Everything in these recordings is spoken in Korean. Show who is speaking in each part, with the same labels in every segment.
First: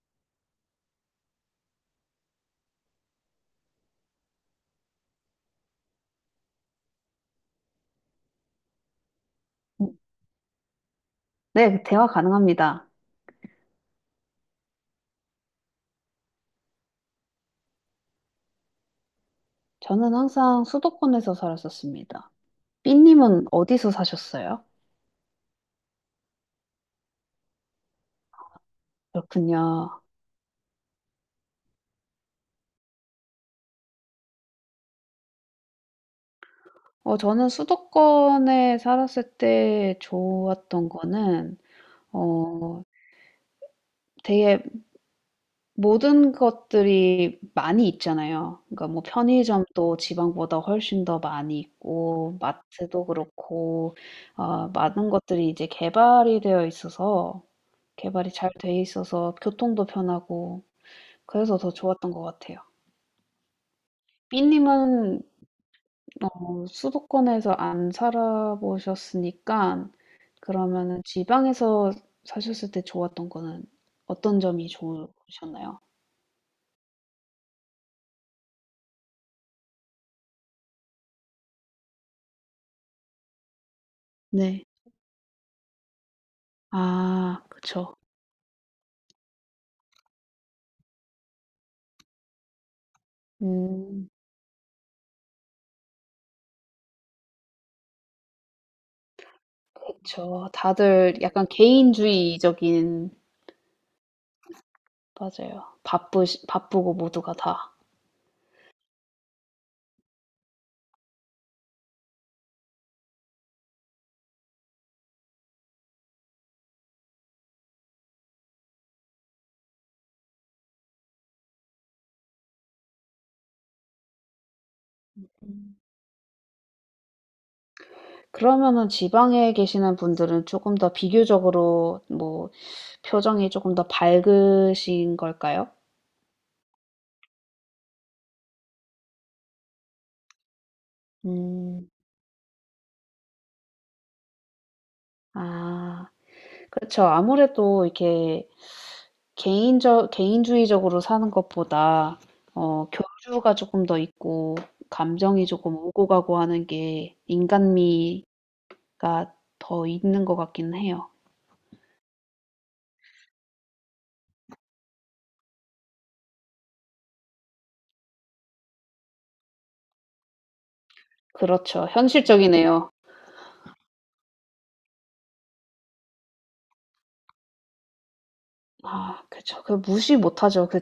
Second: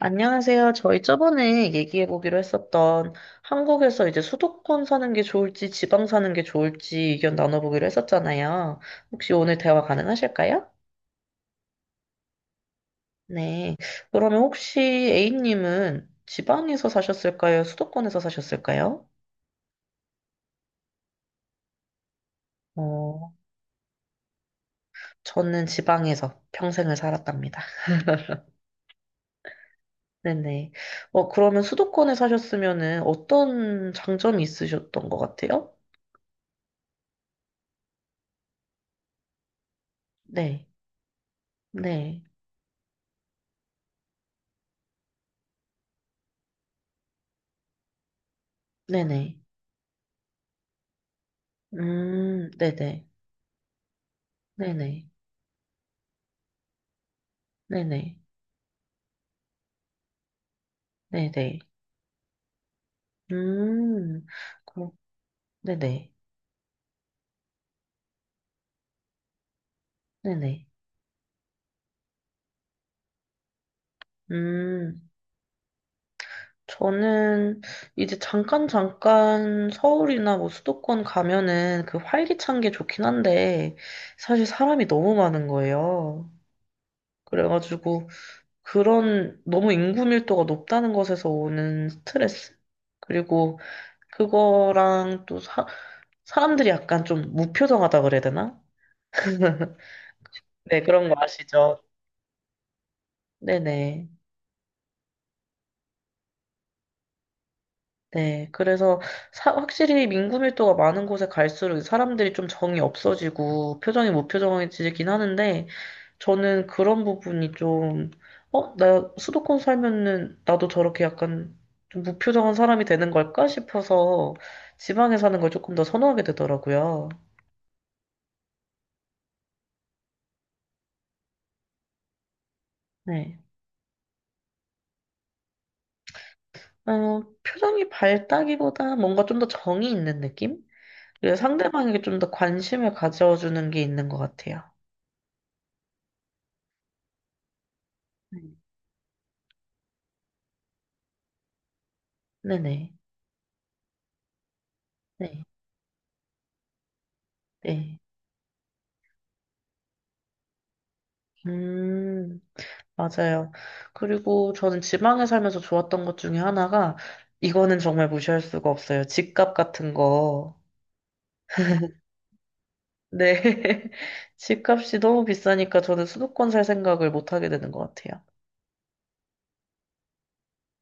Speaker 1: 안녕하세요. 저희 저번에 얘기해보기로 했었던 한국에서 이제 수도권 사는 게 좋을지 지방 사는 게 좋을지 의견 나눠보기로 했었잖아요. 혹시 오늘 대화 가능하실까요?
Speaker 2: 네, 대화 가능합니다.
Speaker 1: 네. 그러면 혹시 A님은 지방에서 사셨을까요? 수도권에서 사셨을까요?
Speaker 2: 저는 항상 수도권에서 살았었습니다.
Speaker 1: 어,
Speaker 2: 삐님은 어디서 사셨어요?
Speaker 1: 저는 지방에서 평생을 살았답니다.
Speaker 2: 그렇군요.
Speaker 1: 네네. 그러면 수도권에 사셨으면은 어떤 장점이 있으셨던 것 같아요?
Speaker 2: 저는 수도권에 살았을 때
Speaker 1: 네.
Speaker 2: 좋았던 거는,
Speaker 1: 네.
Speaker 2: 어, 되게 모든 것들이 많이 있잖아요. 그러니까 뭐
Speaker 1: 네네.
Speaker 2: 편의점도 지방보다 훨씬 더 많이 있고,
Speaker 1: 네네.
Speaker 2: 마트도 그렇고,
Speaker 1: 네네.
Speaker 2: 많은 것들이 이제 개발이 되어 있어서,
Speaker 1: 네네.
Speaker 2: 개발이 잘 돼 있어서 교통도 편하고, 그래서
Speaker 1: 네네.
Speaker 2: 더 좋았던 것 같아요.
Speaker 1: 음, 그,
Speaker 2: B님은
Speaker 1: 네네.
Speaker 2: 수도권에서 안 살아보셨으니까
Speaker 1: 네네.
Speaker 2: 그러면은 지방에서 사셨을 때 좋았던 거는 어떤 점이
Speaker 1: 음,
Speaker 2: 좋으셨나요?
Speaker 1: 저는 이제 잠깐 서울이나 뭐 수도권 가면은 그 활기찬 게 좋긴 한데 사실
Speaker 2: 네.
Speaker 1: 사람이 너무 많은 거예요.
Speaker 2: 아 그쵸.
Speaker 1: 그래가지고 그런 너무 인구 밀도가 높다는 것에서 오는 스트레스? 그리고
Speaker 2: 음
Speaker 1: 그거랑 또 사람들이 약간 좀 무표정하다 그래야 되나?
Speaker 2: 그쵸.
Speaker 1: 네, 그런 거
Speaker 2: 다들 약간
Speaker 1: 아시죠?
Speaker 2: 개인주의적인
Speaker 1: 네네.
Speaker 2: 맞아요. 바쁘시 바쁘고 모두가 다.
Speaker 1: 네, 그래서 확실히 민구밀도가 많은 곳에 갈수록 사람들이 좀 정이 없어지고 표정이 무표정해지긴 하는데 저는 그런 부분이 좀, 어, 나 수도권 살면은 나도 저렇게 약간 좀 무표정한 사람이 되는 걸까 싶어서 지방에 사는 걸 조금
Speaker 2: 음.
Speaker 1: 더 선호하게 되더라고요.
Speaker 2: 그러면은 지방에 계시는 분들은 조금 더 비교적으로 뭐
Speaker 1: 네.
Speaker 2: 표정이 조금 더 밝으신 걸까요?
Speaker 1: 어, 표정이 밝다기보다 뭔가 좀 더 정이 있는 느낌? 그리고
Speaker 2: 음.
Speaker 1: 상대방에게 좀 더 관심을 가져주는 게 있는 것 같아요.
Speaker 2: 아. 그렇죠. 아무래도
Speaker 1: 네.
Speaker 2: 이렇게 개인적 개인주의적으로 사는 것보다 어
Speaker 1: 네네.
Speaker 2: 교류가 조금 더 있고
Speaker 1: 네.
Speaker 2: 감정이 조금 오고 가고 하는 게
Speaker 1: 네.
Speaker 2: 인간미가 더 있는 것 같긴 해요.
Speaker 1: 음, 맞아요. 그리고 저는 지방에 살면서 좋았던 것 중에 하나가, 이거는 정말 무시할 수가 없어요. 집값 같은 거.
Speaker 2: 그렇죠. 현실적이네요.
Speaker 1: 네. 집값이 너무 비싸니까 저는 수도권 살 생각을 못 하게 되는 것 같아요.
Speaker 2: 아 그쵸. 그 무시 못하죠. 그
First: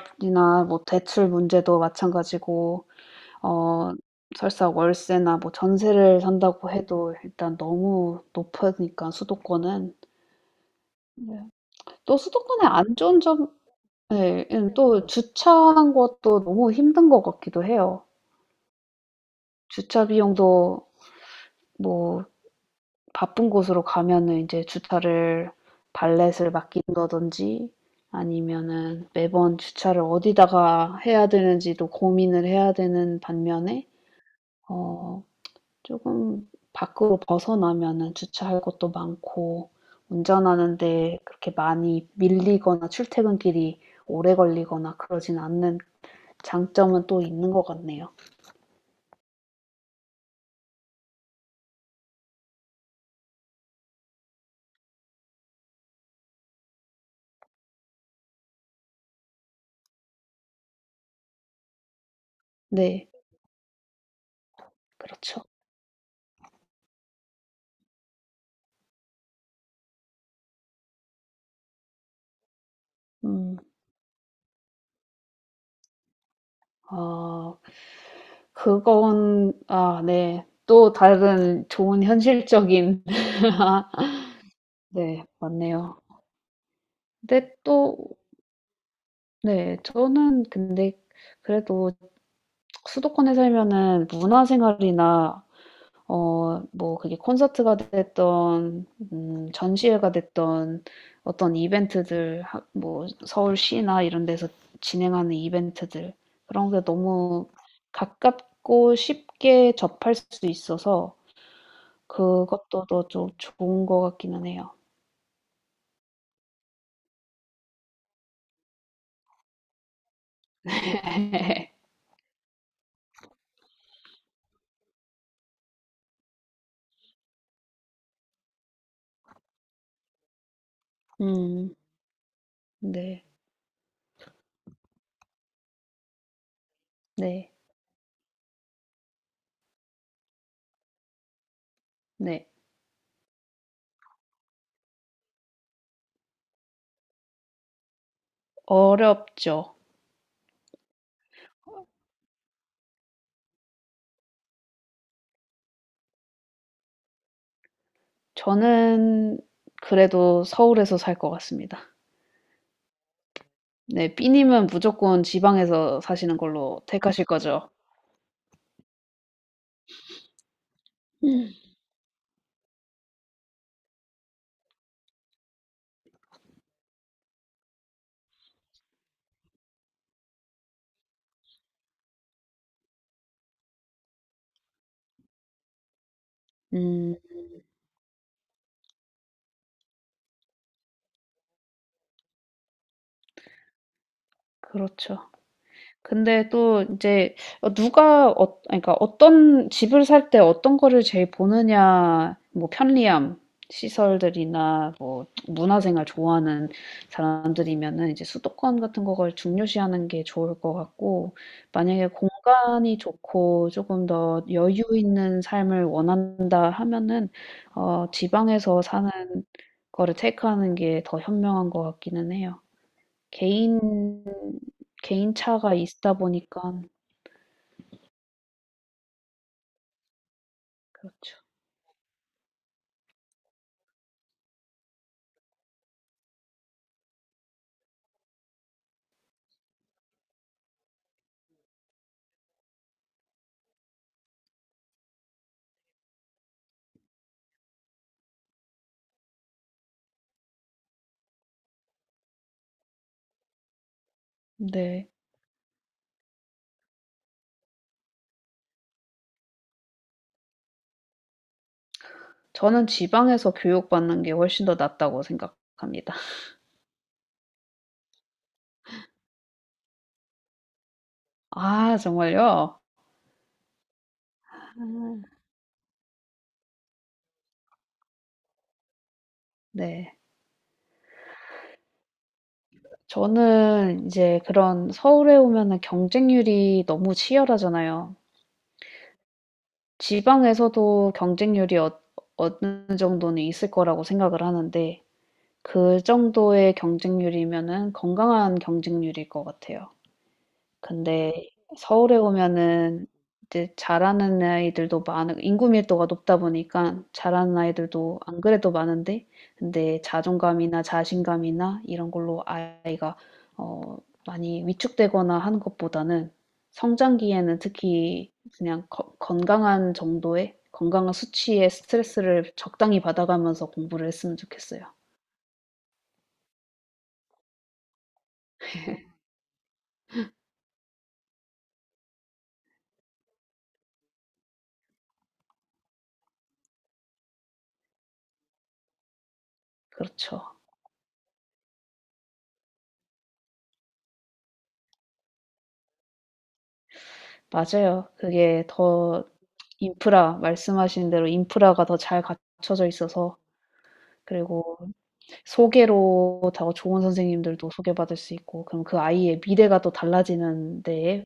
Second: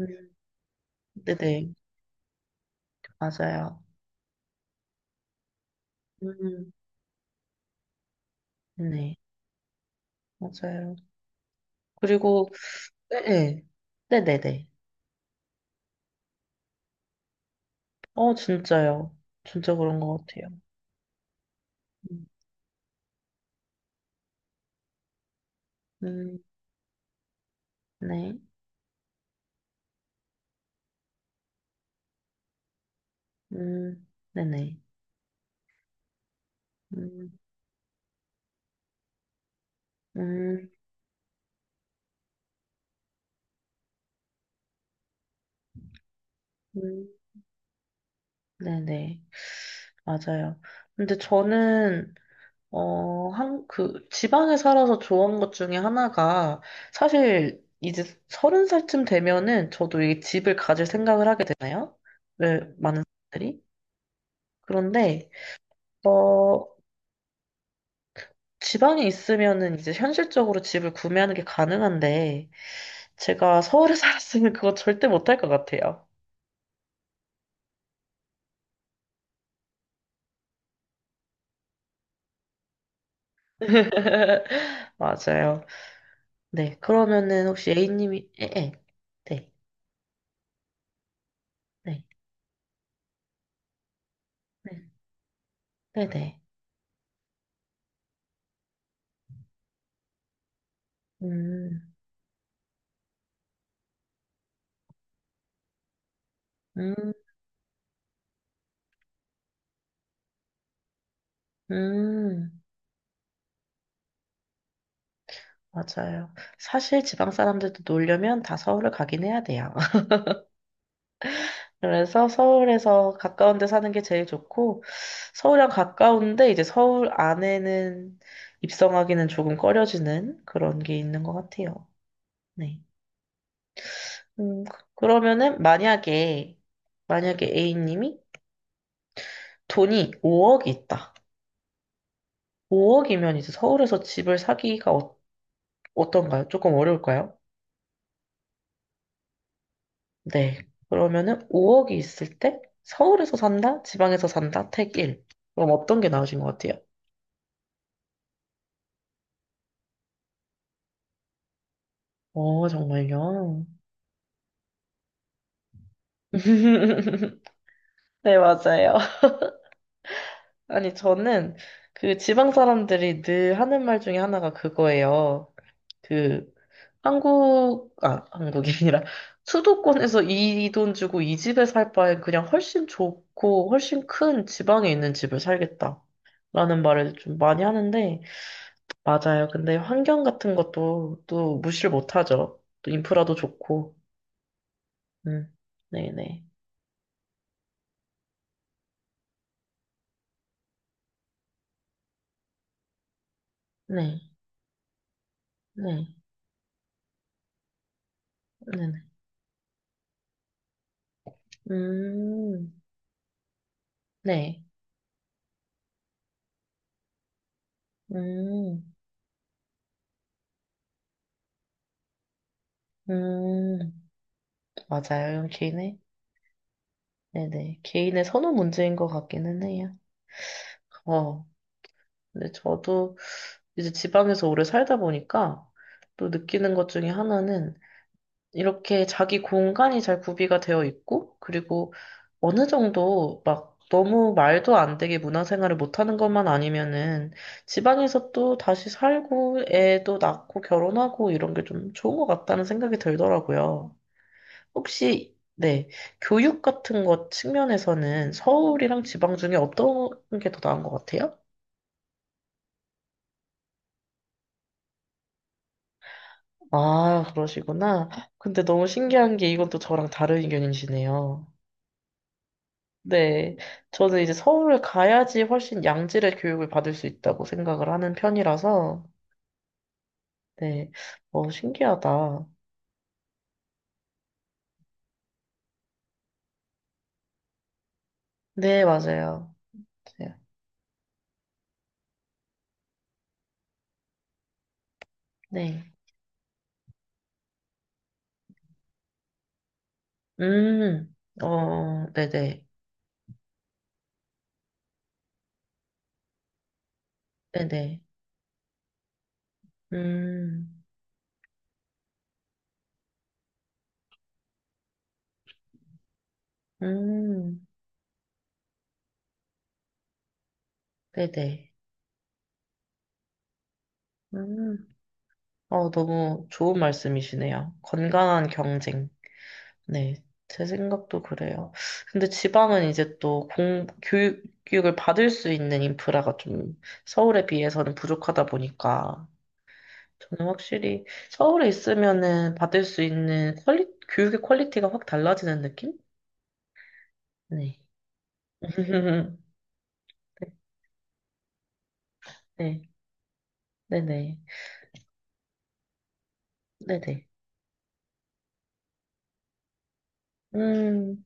Speaker 1: 음,
Speaker 2: 뭐 대출
Speaker 1: 네네.
Speaker 2: 문제도 마찬가지고
Speaker 1: 맞아요.
Speaker 2: 어 설사 월세나 뭐 전세를 산다고
Speaker 1: 음,
Speaker 2: 해도 일단 너무 높으니까
Speaker 1: 네.
Speaker 2: 수도권은.
Speaker 1: 맞아요.
Speaker 2: 네. 또
Speaker 1: 그리고,
Speaker 2: 수도권의 안
Speaker 1: 네.
Speaker 2: 좋은 점
Speaker 1: 네.
Speaker 2: 예.
Speaker 1: 네네네.
Speaker 2: 예 또 주차하는 것도 너무 힘든 것 같기도 해요.
Speaker 1: 어, 진짜요. 진짜 그런
Speaker 2: 주차
Speaker 1: 것 같아요.
Speaker 2: 비용도 뭐
Speaker 1: 음,
Speaker 2: 바쁜 곳으로 가면은 인제 주차를
Speaker 1: 음,
Speaker 2: 발렛을 맡긴다든지
Speaker 1: 네.
Speaker 2: 아니면은 매번 주차를 어디다가 해야 되는지도 고민을 해야 되는 반면에
Speaker 1: 음, 네네.
Speaker 2: 어 쪼금 밖으로
Speaker 1: 음,
Speaker 2: 벗어나면은 주차할 곳도 많고
Speaker 1: 음,
Speaker 2: 운전하는 데 그렇게 많이 밀리거나 출퇴근길이 오래 걸리거나 그러진 않는 장점은
Speaker 1: 음.
Speaker 2: 또 있는 것 같네요.
Speaker 1: 네네. 맞아요. 근데 저는, 어, 한, 그, 지방에 살아서 좋은 것 중에 하나가, 사실, 이제 서른 살쯤 되면은 저도 이 집을 가질 생각을 하게 되나요? 왜, 많은
Speaker 2: 네,
Speaker 1: 사람들이? 그런데,
Speaker 2: 그렇죠.
Speaker 1: 어, 지방에 있으면은 이제 현실적으로 집을 구매하는 게 가능한데,
Speaker 2: 음,
Speaker 1: 제가 서울에 살았으면 그거 절대 못할 것 같아요.
Speaker 2: 아, 그건, 아, 네. 또 다른 좋은 현실적인, 네,
Speaker 1: 맞아요.
Speaker 2: 맞네요.
Speaker 1: 네. 그러면은
Speaker 2: 근데
Speaker 1: 혹시
Speaker 2: 또,
Speaker 1: A님이, 예, 예. 네.
Speaker 2: 네, 저는 근데 그래도
Speaker 1: 네.
Speaker 2: 수도권에 살면은
Speaker 1: 네.
Speaker 2: 문화생활이나
Speaker 1: 네네.
Speaker 2: 어 뭐 그게 콘서트가 됐든 전시회가 됐든 어떤
Speaker 1: 음,
Speaker 2: 이벤트들 하 뭐 서울시나 이런 데서 진행하는 이벤트들 그런 게
Speaker 1: 음,
Speaker 2: 너무 가깝고 쉽게 접할 수 있어서
Speaker 1: 음,
Speaker 2: 그것도 더 좀 좋은 것 같기는 해요.
Speaker 1: 맞아요. 사실 지방 사람들도 놀려면 다 서울을 가긴 해야 돼요. 그래서 서울에서 가까운 데 사는 게 제일 좋고, 서울이랑 가까운데 이제 서울 안에는 입성하기는 조금 꺼려지는 그런 게 있는 것
Speaker 2: 음
Speaker 1: 같아요. 네.
Speaker 2: 네.
Speaker 1: 그러면은 만약에, 만약에
Speaker 2: 네.
Speaker 1: A님이 돈이 5억이 있다.
Speaker 2: 네.
Speaker 1: 5억이면 이제 서울에서 집을 사기가 어, 어떤가요? 조금 어려울까요?
Speaker 2: 어렵죠.
Speaker 1: 네. 그러면은 5억이 있을 때 서울에서 산다? 지방에서 산다? 택 1. 그럼 어떤 게 나으신 것 같아요?
Speaker 2: 저는 그래도 서울에서 살 것 같습니다.
Speaker 1: 어, 정말요?
Speaker 2: 네. B님은 무조건 지방에서 사시는 걸로 택하실 거죠?
Speaker 1: 네, 맞아요. 아니, 저는 그 지방 사람들이 늘 하는 말 중에 하나가 그거예요. 그 한국, 아, 한국이 아니라 수도권에서 이 돈 주고 이 집에 살 바엔 그냥 훨씬 좋고 훨씬 큰 지방에 있는 집을 살겠다. 라는 말을
Speaker 2: 음.
Speaker 1: 좀 많이 하는데, 맞아요. 근데 환경 같은 것도 또 무시를 못 하죠. 또 인프라도 좋고.
Speaker 2: 그렇죠.
Speaker 1: 음. 네네.
Speaker 2: 근데 또 이제 누가 그러니까 어떤 집을 살 때 어떤 거를 제일 보느냐, 뭐 편리함,
Speaker 1: 네.
Speaker 2: 시설들이나 뭐 문화생활
Speaker 1: 네.
Speaker 2: 좋아하는 사람들이면은 이제 수도권
Speaker 1: 네네.
Speaker 2: 같은 거를 중요시하는 게 좋을 것 같고 만약에
Speaker 1: 음.
Speaker 2: 공간이 좋고 조금 더
Speaker 1: 네.
Speaker 2: 여유 있는 삶을 원한다 하면은 지방에서
Speaker 1: 음.
Speaker 2: 사는 거를 테이크하는 게 더 현명한 것 같기는 해요.
Speaker 1: 음.
Speaker 2: 개인
Speaker 1: 맞아요. 이건
Speaker 2: 개인차가
Speaker 1: 개인의
Speaker 2: 있다 보니까
Speaker 1: 네네. 개인의 선호 문제인 것 같기는 해요.
Speaker 2: 그렇죠.
Speaker 1: 어. 근데 저도 이제 지방에서 오래 살다 보니까 또 느끼는 것 중에 하나는 이렇게 자기 공간이 잘 구비가 되어 있고, 그리고 어느 정도 막 너무 말도 안 되게 문화생활을 못하는 것만 아니면은 지방에서 또 다시 살고 애도 낳고 결혼하고 이런 게 좀 좋은 것 같다는 생각이 들더라고요.
Speaker 2: 네.
Speaker 1: 혹시, 네, 교육 같은 것 측면에서는 서울이랑 지방 중에 어떤 게 더 나은 것 같아요?
Speaker 2: 저는 지방에서 교육받는 게 훨씬 더 낫다고 생각합니다.
Speaker 1: 아, 그러시구나. 근데 너무 신기한 게 이건 또 저랑 다른 의견이시네요.
Speaker 2: 아 정말요?
Speaker 1: 네. 저는 이제 서울을
Speaker 2: 아.
Speaker 1: 가야지 훨씬 양질의 교육을 받을 수 있다고 생각을 하는 편이라서,
Speaker 2: 네.
Speaker 1: 네. 어, 신기하다.
Speaker 2: 저는 이제 그런 서울에 오면은 경쟁률이 너무 치열하잖아요.
Speaker 1: 네, 맞아요. 맞아요.
Speaker 2: 지방에서도 경쟁률이 어느 정도는 있을 거라고 생각을 하는데
Speaker 1: 네.
Speaker 2: 그 정도의 경쟁률이면은 건강한 경쟁률일 것 같아요.
Speaker 1: 음,
Speaker 2: 근데
Speaker 1: 어,
Speaker 2: 서울에
Speaker 1: 네네.
Speaker 2: 오면은 이제 잘하는 아이들도 많은 인구 밀도가 높다 보니까 잘하는
Speaker 1: 네네.
Speaker 2: 아이들도 안 그래도 많은데 근데
Speaker 1: 음,
Speaker 2: 자존감이나 자신감이나 이런 걸로 아이가 어 많이 위축되거나 하는 것보다는 성장기에는
Speaker 1: 음,
Speaker 2: 특히 그냥 건강한 정도의 건강한
Speaker 1: 네네.
Speaker 2: 수치의 스트레스를 적당히 받아가면서 공부를 했으면
Speaker 1: 음,
Speaker 2: 좋겠어요.
Speaker 1: 어, 너무 좋은 말씀이시네요. 건강한 경쟁. 네, 제 생각도 그래요. 근데 지방은 이제 또 교육, 교육을 받을 수 있는 인프라가 좀 서울에 비해서는 부족하다 보니까 저는
Speaker 2: 그렇죠.
Speaker 1: 확실히 서울에 있으면은 받을 수 있는 교육의 퀄리티가 확 달라지는 느낌? 네.
Speaker 2: 맞아요. 그게 더 인프라 말씀하신 대로 인프라가 더 잘 갖춰져
Speaker 1: 네,
Speaker 2: 있어서
Speaker 1: 네네.
Speaker 2: 그리고 소개로 더 좋은
Speaker 1: 네네.
Speaker 2: 선생님들도 소개받을 수 있고 그럼 그 아이의 미래가 또 달라지는 데에
Speaker 1: 음,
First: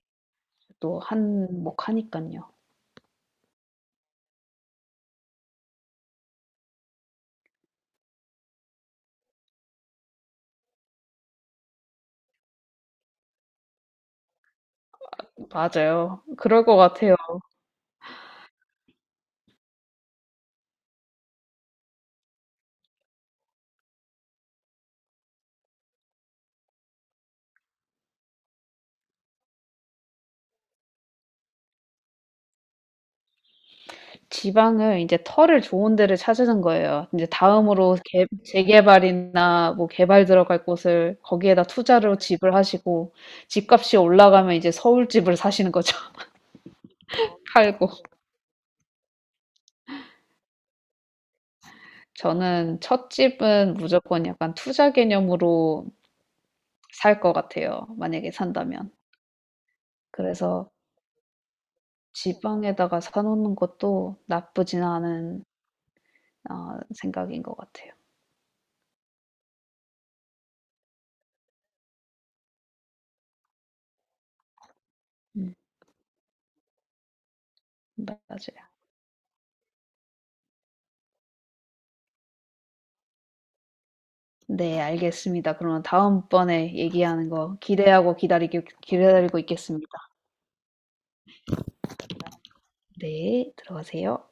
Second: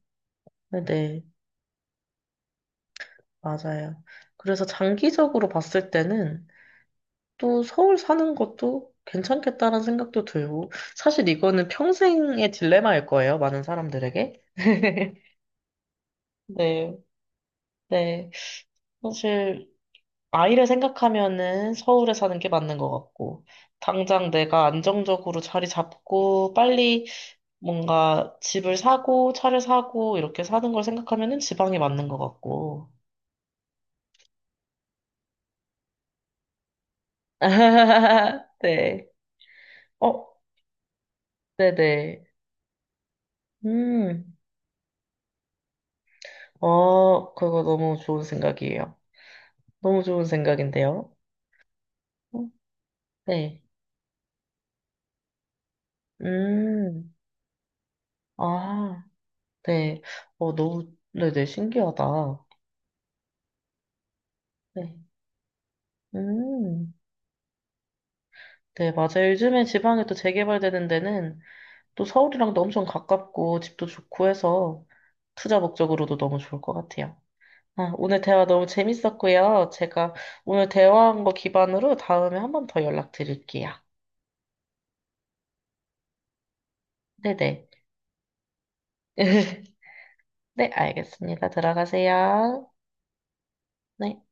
Speaker 2: 또
Speaker 1: 네네.
Speaker 2: 한몫하니깐요.
Speaker 1: 맞아요. 그래서 장기적으로 봤을 때는 또 서울 사는 것도 괜찮겠다라는 생각도 들고, 사실 이거는 평생의 딜레마일 거예요, 많은 사람들에게.
Speaker 2: 맞아요. 그럴 것
Speaker 1: 네,
Speaker 2: 같아요.
Speaker 1: 네. 사실, 아이를 생각하면은 서울에 사는 게 맞는 것 같고, 당장 내가 안정적으로 자리 잡고, 빨리 뭔가 집을 사고, 차를 사고, 이렇게 사는 걸 생각하면은 지방이 맞는 것 같고.
Speaker 2: 지방을 이제 털을 좋은 데를 찾으는 거예요. 이제 다음으로 개
Speaker 1: 네.
Speaker 2: 재개발이나 뭐 개발
Speaker 1: 어,
Speaker 2: 들어갈 곳을 거기에다 투자로
Speaker 1: 네네.
Speaker 2: 집을 하시고 집값이
Speaker 1: 음,
Speaker 2: 올라가면 이제 서울 집을 사시는 거죠,
Speaker 1: 어, 그거
Speaker 2: 팔고.
Speaker 1: 너무 좋은 생각이에요. 너무 좋은 생각인데요. 어,
Speaker 2: 저는 첫
Speaker 1: 네.
Speaker 2: 집은 무조건 약간 투자 개념으로
Speaker 1: 음,
Speaker 2: 살 것 같아요. 만약에 산다면.
Speaker 1: 아, 네. 어,
Speaker 2: 그래서
Speaker 1: 너무, 네네, 신기하다.
Speaker 2: 지방에다가 사놓는 것도 나쁘진
Speaker 1: 네.
Speaker 2: 않은 어,
Speaker 1: 음,
Speaker 2: 생각인 것 같아요.
Speaker 1: 네, 맞아요. 요즘에 지방에 또 재개발되는 데는 또 서울이랑도 엄청 가깝고 집도 좋고 해서
Speaker 2: 음,
Speaker 1: 투자 목적으로도 너무 좋을 것 같아요. 아, 오늘 대화
Speaker 2: 맞아요.
Speaker 1: 너무 재밌었고요. 제가 오늘 대화한 거 기반으로 다음에 한 번 더 연락드릴게요.
Speaker 2: 네, 알겠습니다. 그러면 다음번에 얘기하는 거
Speaker 1: 네네.
Speaker 2: 기다리고 있겠습니다.
Speaker 1: 네, 알겠습니다. 들어가세요.
Speaker 2: 네,
Speaker 1: 네.
Speaker 2: 들어가세요.